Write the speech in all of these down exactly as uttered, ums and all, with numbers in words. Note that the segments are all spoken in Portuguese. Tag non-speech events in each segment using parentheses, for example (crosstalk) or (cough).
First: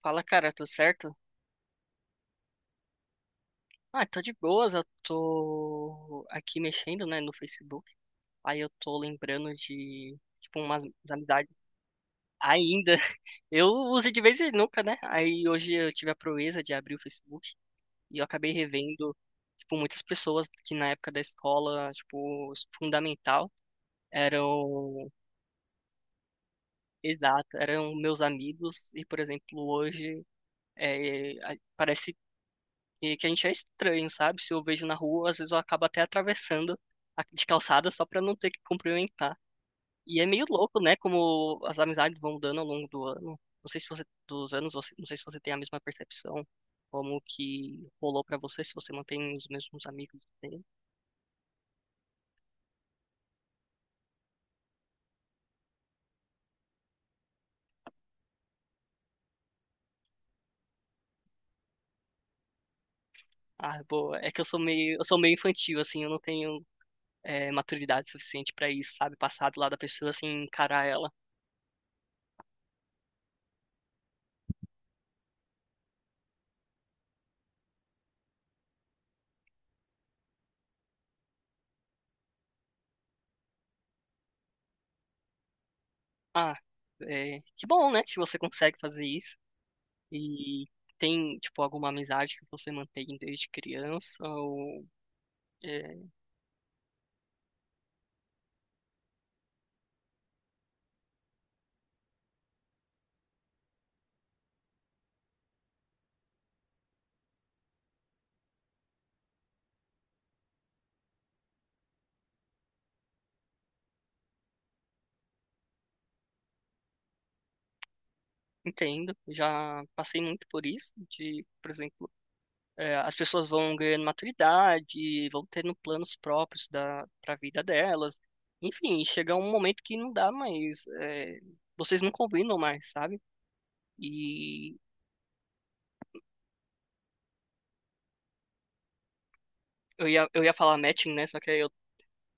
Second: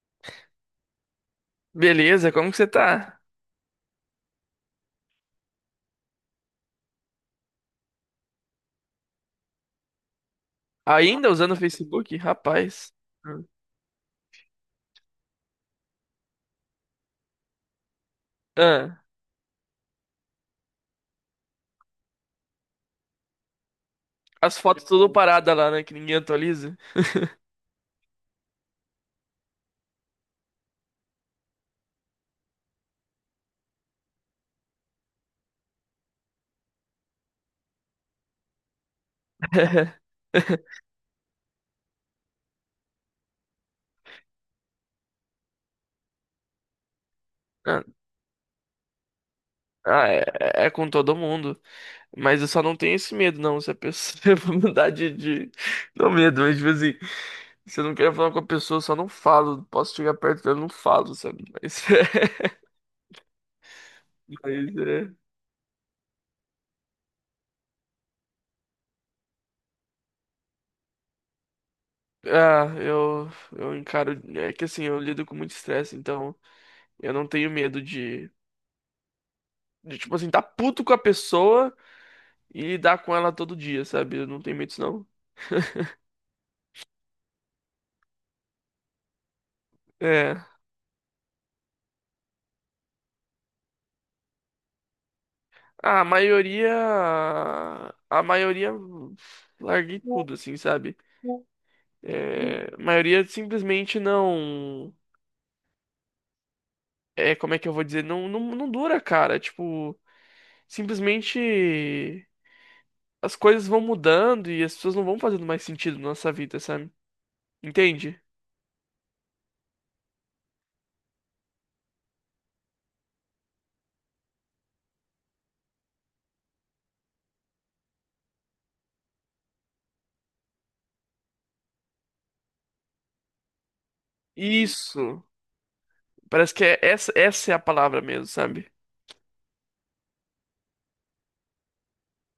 Fala, cara, tudo certo? Beleza, como que você tá? Ah, tô de boas, eu tô aqui mexendo, né, no Facebook. Aí eu tô lembrando de, tipo, umas Ainda amizades usando o Facebook? Rapaz. ainda. (laughs) Hum. Eu uso de vez em nunca, né? Aí hoje eu tive a proeza de abrir o Facebook e eu acabei Ah, revendo, tipo, muitas pessoas que na época da escola, tipo, fundamental, as fotos tudo eram, parada lá, né? Que ninguém atualiza. exato, eram meus amigos. E, por exemplo, hoje é, a- parece e que a gente é estranho, sabe? Se eu vejo na rua, às vezes eu acabo até atravessando a- de calçada só pra não ter que cumprimentar. (laughs) E é meio louco, né? Como as amizades vão mudando ao longo do ano. Não sei se você, dos anos, você- não sei se você tem a mesma percepção, como Ah, que rolou pra você, se você mantém os mesmos ah, amigos, é, né? é com todo mundo. Mas eu só não tenho esse medo, não. Se a pessoa (laughs) eu mudar de, de. Não medo, mas tipo assim, se eu não quero falar com a pessoa, eu só não falo. Posso chegar perto dela, eu não falo, sabe? Mas, (laughs) Ah, boa. É que eu sou mas meio, eu é. sou meio infantil, assim, eu não tenho, é, maturidade suficiente pra isso, sabe? Passar do lado da pessoa, assim, encarar ela. Ah, eu, eu encaro. É que assim, eu lido com muito estresse, então eu não tenho medo de. De, tipo assim, tá puto com a pessoa e lidar com ela todo dia, sabe? Eu não tenho medo disso, não. Ah, é, que bom, né? Que você consegue fazer isso. É. E tem, tipo, alguma amizade que você mantém desde criança ou é, A maioria. A maioria. Larguei tudo, assim, sabe? É, a maioria simplesmente não. É, como é que eu vou dizer? Não, não, não dura, cara. Tipo, simplesmente as coisas vão mudando e as pessoas não vão fazendo mais sentido na nossa vida, sabe? Entende? entendo, já passei muito por isso, de, por exemplo, é, as pessoas vão ganhando maturidade, vão tendo planos próprios da para a vida delas. Enfim, chega um momento que não dá mais, é, vocês não combinam mais, sabe? E Isso. Parece que é essa, essa é a palavra mesmo, sabe? eu ia, eu ia falar matching, né? Só que aí eu,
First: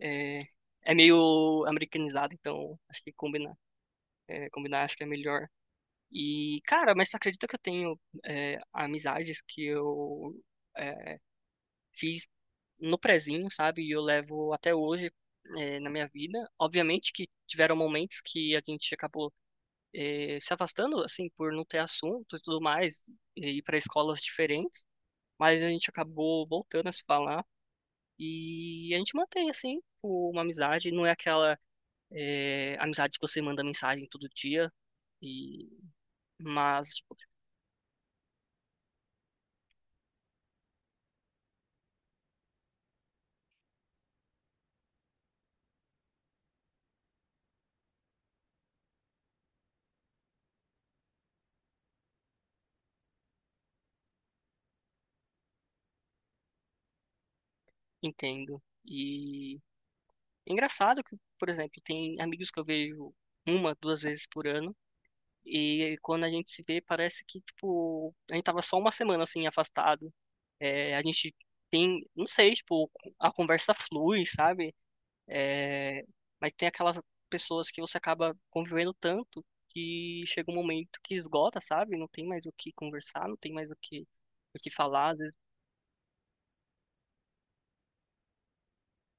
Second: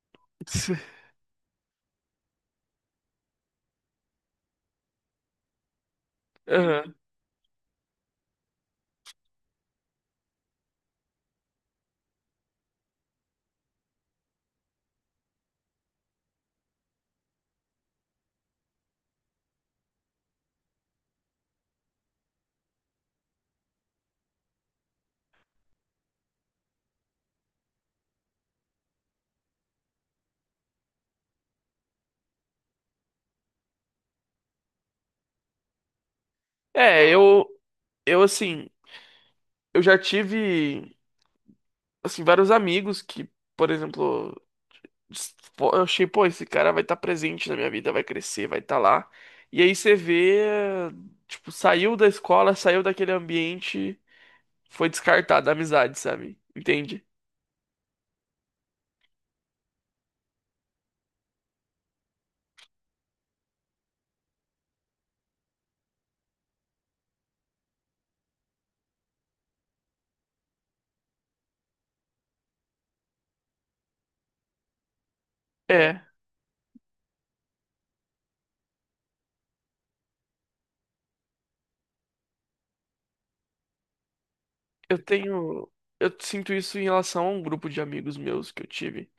é, é (laughs) meio americanizado, então acho que combinar, é, combinar acho que é melhor. E, Aham. cara, mas você acredita que eu tenho, é, amizades que eu é, fiz no prezinho, sabe? E eu levo até hoje, é, na minha vida. Obviamente que tiveram momentos que a gente acabou, é, se afastando, assim, por não ter assunto e tudo mais, e ir para escolas diferentes. Mas a gente acabou voltando a se falar e a gente mantém, assim, uma amizade. Não é aquela, é, amizade que você manda mensagem todo dia, e... mas, É, tipo, eu, eu assim, eu já tive, assim, vários amigos que, por exemplo, s- pô, eu achei, pô, esse cara vai estar presente na minha vida, vai crescer, vai estar lá. E aí você vê, tipo, saiu da escola, saiu daquele ambiente, foi descartado a amizade, sabe? Entende? entendo. E engraçado que, por exemplo, tem amigos que eu vejo uma, duas vezes por ano, e quando a gente se vê, parece que, tipo, a gente tava só uma semana, assim, afastado. É, a gente tem, não sei, tipo, a conversa flui, sabe? É, É, mas tem aquelas pessoas que você acaba convivendo tanto que chega um momento que esgota, sabe? Não tem mais o que conversar, não tem mais o que, o que eu falar. Às vezes, tenho, eu sinto isso em relação a um grupo de amigos meus que eu tive.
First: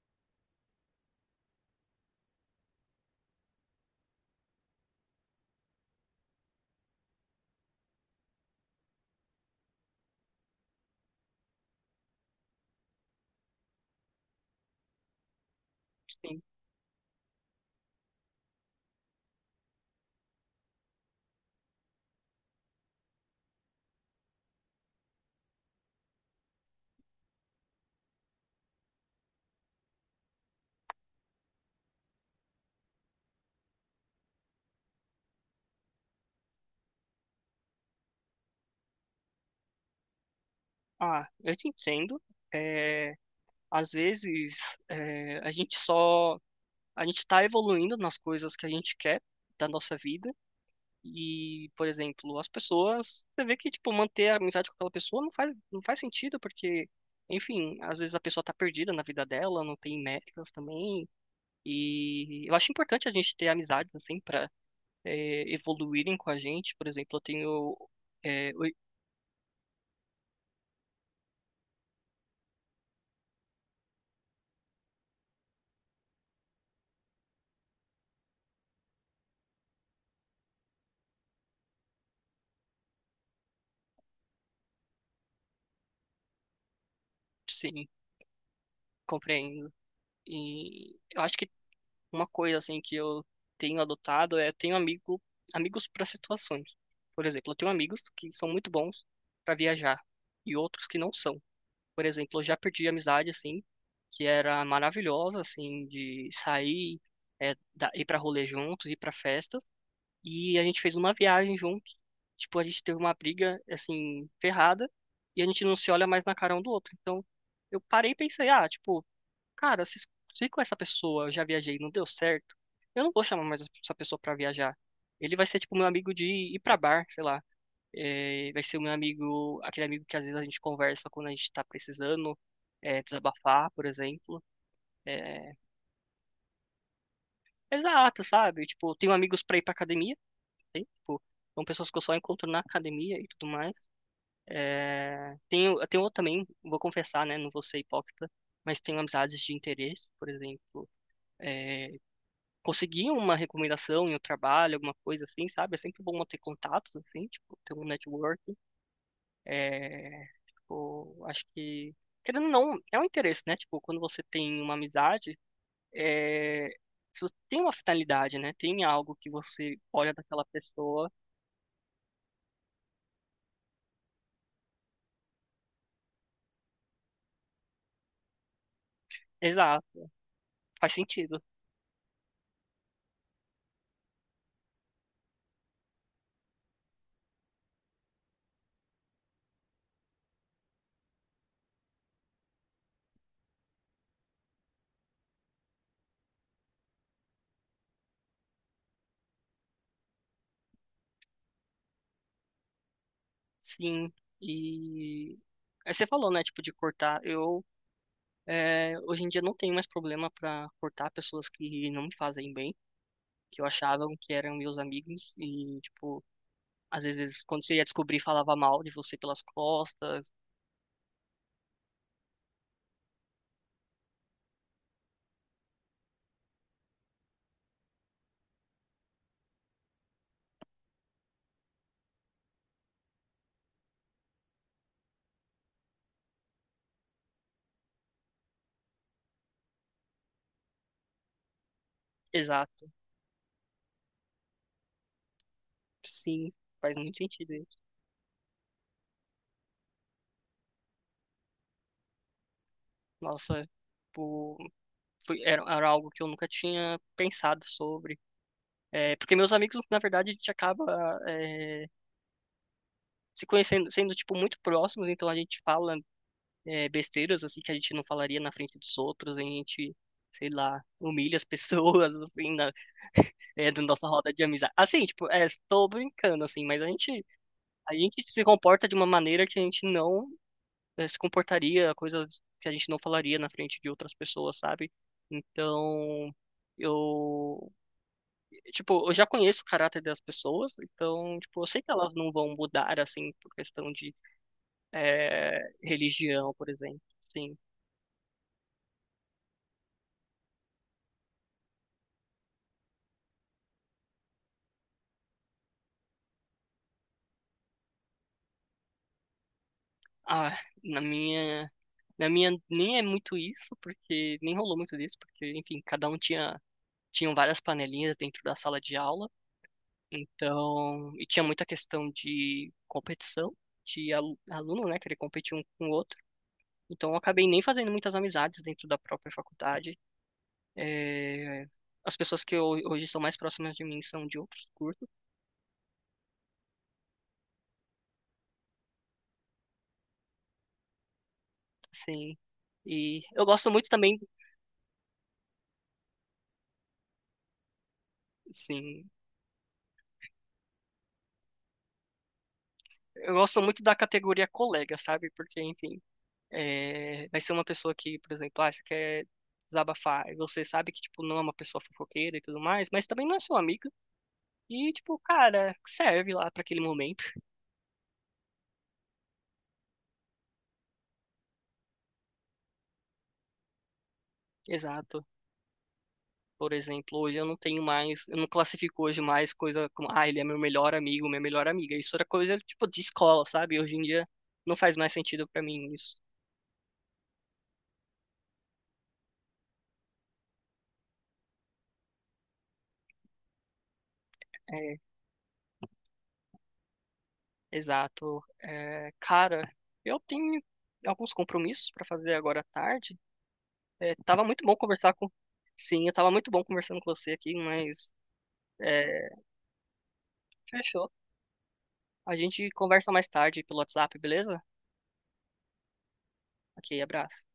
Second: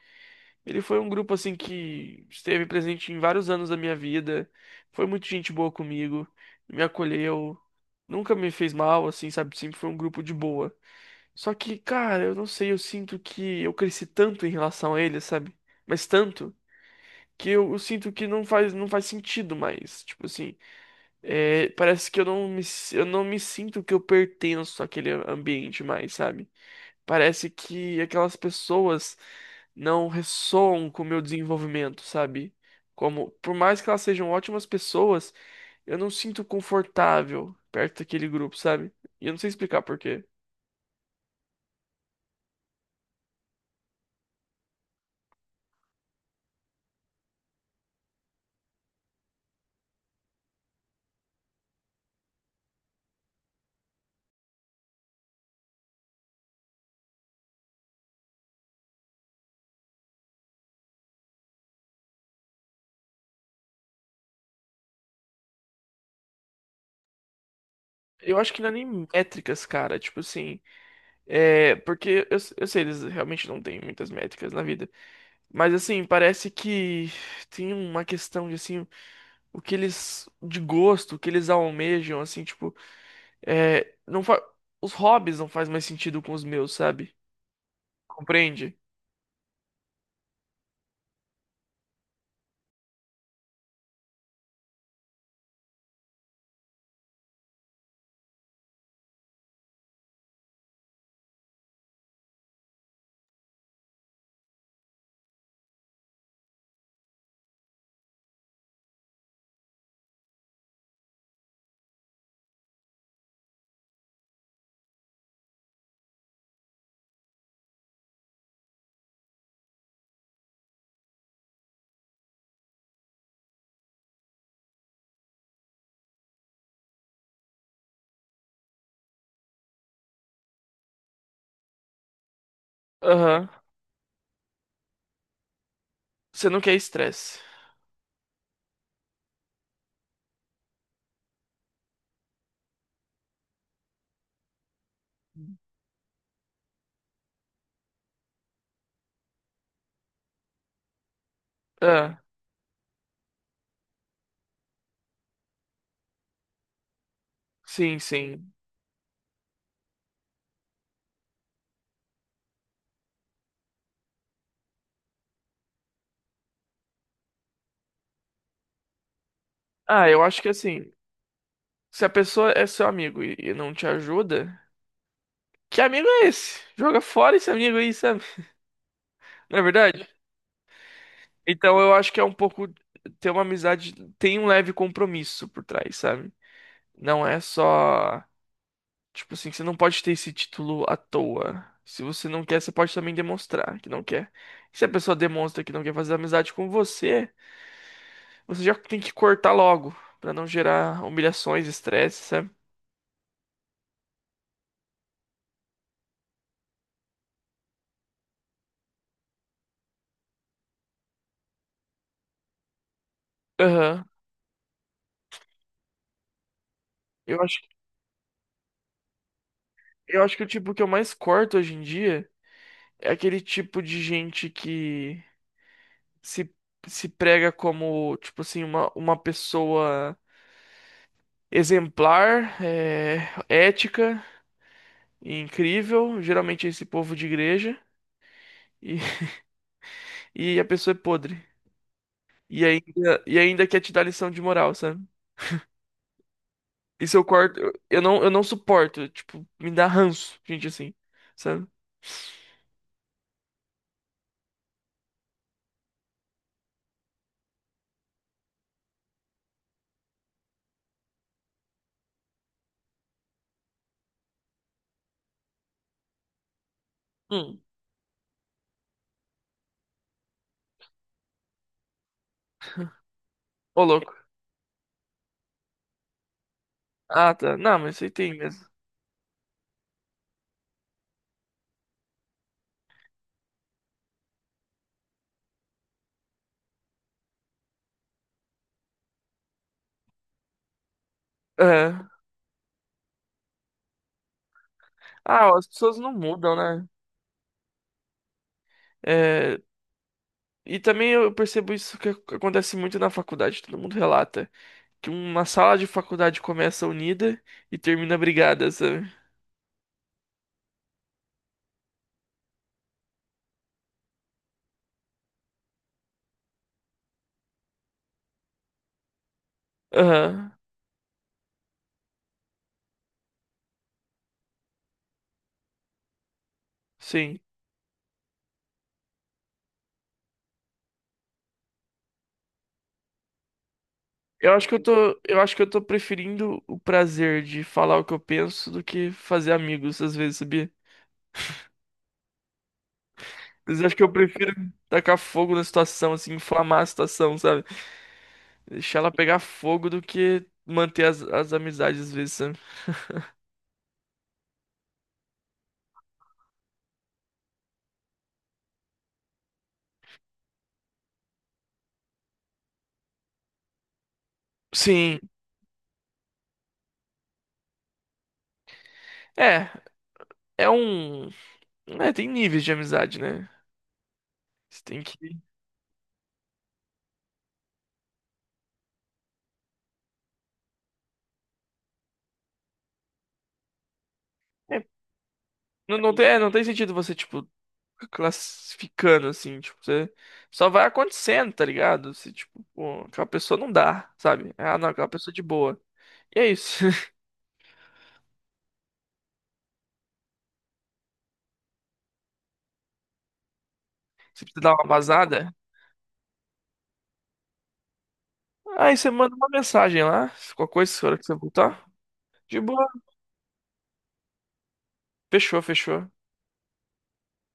Ele foi um grupo assim que esteve presente em vários anos da minha vida. Foi muito gente boa comigo, me acolheu, nunca me fez mal, assim, sabe? Sempre foi um grupo de boa. Só que, cara, eu não sei, eu sinto que eu cresci tanto em relação a ele, sabe? Mas assim, tanto que eu, eu sinto que não faz, não faz sentido mais. Tipo assim, é, parece que eu não me, s- eu não me sinto que eu pertenço àquele ambiente mais, sabe? Parece que aquelas pessoas não ressoam com o meu desenvolvimento, sabe? Como, por mais que elas sejam ótimas pessoas, eu não sinto confortável perto daquele grupo, sabe? E eu não sei explicar por quê. ah, eu te entendo. É, às vezes, é, a gente só a gente está evoluindo nas coisas que a gente quer da nossa vida. E, por exemplo, as pessoas, você vê que, tipo, manter a amizade com aquela pessoa não faz, não faz sentido, porque, enfim, às vezes a pessoa tá perdida na vida dela, não tem metas também. E eu acho importante a gente ter amizades, assim, pra eh, evoluírem com a gente. Por exemplo, eu tenho. Eu Eh, acho que não é oi- nem métricas, cara. Tipo assim, é. Porque eu, eu sei, eles realmente não têm muitas métricas na vida. Mas assim, parece que tem uma questão de assim, o que eles. De gosto, o que eles almejam, assim, tipo. É, não fa... Os hobbies não fazem mais sentido com os meus, sabe? sim, Compreende? compreendo. E eu acho que uma coisa assim que eu tenho adotado é tenho amigo, amigos para situações. Por exemplo, eu tenho amigos que são muito bons para viajar e outros que não são. Por exemplo, eu já perdi amizade assim, que era maravilhosa assim de sair, é, da- ir para rolê juntos, ir para festas e a gente fez uma viagem juntos. Tipo, a gente teve uma briga assim ferrada e a gente não se olha mais na cara um do outro. Então, eu parei e pensei, ah, tipo, cara, se, se com essa pessoa eu já viajei e não deu certo, eu não vou chamar mais essa pessoa pra viajar. Ele vai ser tipo meu amigo de ir pra bar, sei lá. É, vai ser o meu amigo, aquele amigo que às vezes a gente conversa quando a gente tá precisando, é, Aham. desabafar, por exemplo. É, Você não quer estresse. exato, sabe? Tipo, eu tenho amigos pra ir pra academia, tem, tipo, são pessoas que eu só encontro na academia e tudo mais. É, tenho, eu tenho também, vou confessar, né? Não vou ser hipócrita, mas tenho amizades de interesse, por exemplo. É, Ah, conseguir uma recomendação em um trabalho, alguma coisa assim, sabe? É sempre bom ter contatos, assim, tipo, ter um sim, sim. networking. É, tipo, acho que, querendo ou não, é um interesse, né? Tipo, quando você tem uma amizade, é, se você tem uma finalidade, né? Tem algo que você Ah, olha eu acho daquela que assim, pessoa. se a pessoa é seu amigo e e não te ajuda, que amigo é esse? Joga fora esse amigo aí, sabe? Não é Exato, verdade? faz sentido. Então eu acho que é um pouco ter uma amizade, tem um leve compromisso por trás, sabe? Não é só. Tipo assim, você não pode ter esse título à toa. Se você não quer, você pode também demonstrar que não quer. Se a pessoa demonstra que não quer fazer amizade com você, você já tem que cortar logo, pra não gerar humilhações, estresse, sabe? Sim. E aí você falou, né? Tipo, de cortar. Eu, é, hoje em dia, não tenho mais problema para cortar pessoas que não me fazem bem. Que eu Aham. achavam que eram meus amigos e, tipo, às vezes eles, Eu acho, quando você ia descobrir, falava mal de você pelas eu costas. acho que o tipo que eu mais corto hoje em dia é aquele tipo de gente que se, se prega como, tipo assim, uma, uma pessoa exemplar, é, ética e incrível. Geralmente é esse povo de igreja. E e a pessoa é podre. E Exato. Ainda, e ainda quer te dar lição de moral, sabe? Sim, faz muito Isso eu sentido quarto. Eu isso. eu não, eu não suporto. Tipo, me dá ranço, gente assim, sabe? Nossa, tipo, foi, era, era algo que eu nunca tinha pensado sobre. É, porque meus amigos, na verdade, a gente acaba, é, se conhecendo, sendo, tipo, muito próximos, então a gente fala, é, besteiras assim Hum. que a gente não falaria na frente dos outros, a gente, sei lá, humilha as (laughs) pessoas assim na, (laughs) é, da Ô, nossa louco. roda de amizade. Assim, tipo, é, estou brincando assim, mas a gente Ah, tá. Não, a mas isso aí gente tem se mesmo. comporta de uma maneira que a gente não é, se comportaria, coisas que a gente não falaria na frente de outras pessoas, sabe? Então, eu, tipo, eu já conheço o caráter das pessoas, então, tipo, eu sei que É. elas não vão mudar assim por questão de, Ah, ó, é, as pessoas não religião, mudam, por né? exemplo. Sim. É, e também eu percebo isso que ac- acontece muito na faculdade, todo mundo relata. Que uma sala de faculdade começa unida e termina brigada, sabe? Ah, na minha, na minha nem é muito isso, porque nem rolou muito disso, porque enfim, cada um tinha tinham várias panelinhas dentro da sala de aula, Aham, então, e tinha muita questão de competição, de alu- aluno, né, querer competir um com o outro. Então, eu sim. acabei nem fazendo muitas amizades dentro da própria faculdade. É, as pessoas que ho- hoje são mais próximas de mim são de Eu acho outros que eu cursos, tô, eu acho que eu tô preferindo o prazer de falar o que eu penso do que fazer amigos às vezes, sabia? assim. E eu gosto Às vezes eu muito acho que eu também, prefiro tacar fogo na situação, assim, inflamar a situação, sabe? Deixar sim, ela pegar fogo do que manter as, as amizades às vezes, sabe? eu gosto muito da categoria colega, sabe? Porque, enfim, é, vai ser uma pessoa que, por exemplo, ah, você quer desabafar, e você sabe que, tipo, não é uma pessoa fofoqueira e tudo mais, mas também não é seu amigo, e, tipo, Sim, cara, serve lá para aquele momento. (laughs) é, é um, é, tem níveis de amizade, né? Você tem Exato. que, Por exemplo, hoje eu não tenho mais, eu não classifico hoje mais coisa como, ah, ele é meu melhor amigo, minha melhor amiga. Isso era coisa, tipo, de escola, sabe? Hoje em dia não é, faz mais sentido para mim não, não isso. tem, é, não tem sentido você, tipo, classificando, assim, tipo, você só vai acontecendo, tá ligado? Se, tipo, pô, aquela pessoa não dá, sabe? Ah, não, É, aquela pessoa é de boa. E é isso. (laughs) exato. É, cara, eu tenho alguns compromissos para fazer agora à tarde. É, tava Você precisa muito dar bom uma conversar com. vazada? Sim, eu tava muito bom conversando com você aqui, mas. Aí você É, manda uma mensagem lá, qualquer coisa, na fechou. hora que você voltar. A De gente boa. conversa mais tarde pelo WhatsApp, beleza? Fechou, fechou. Ok, abraço.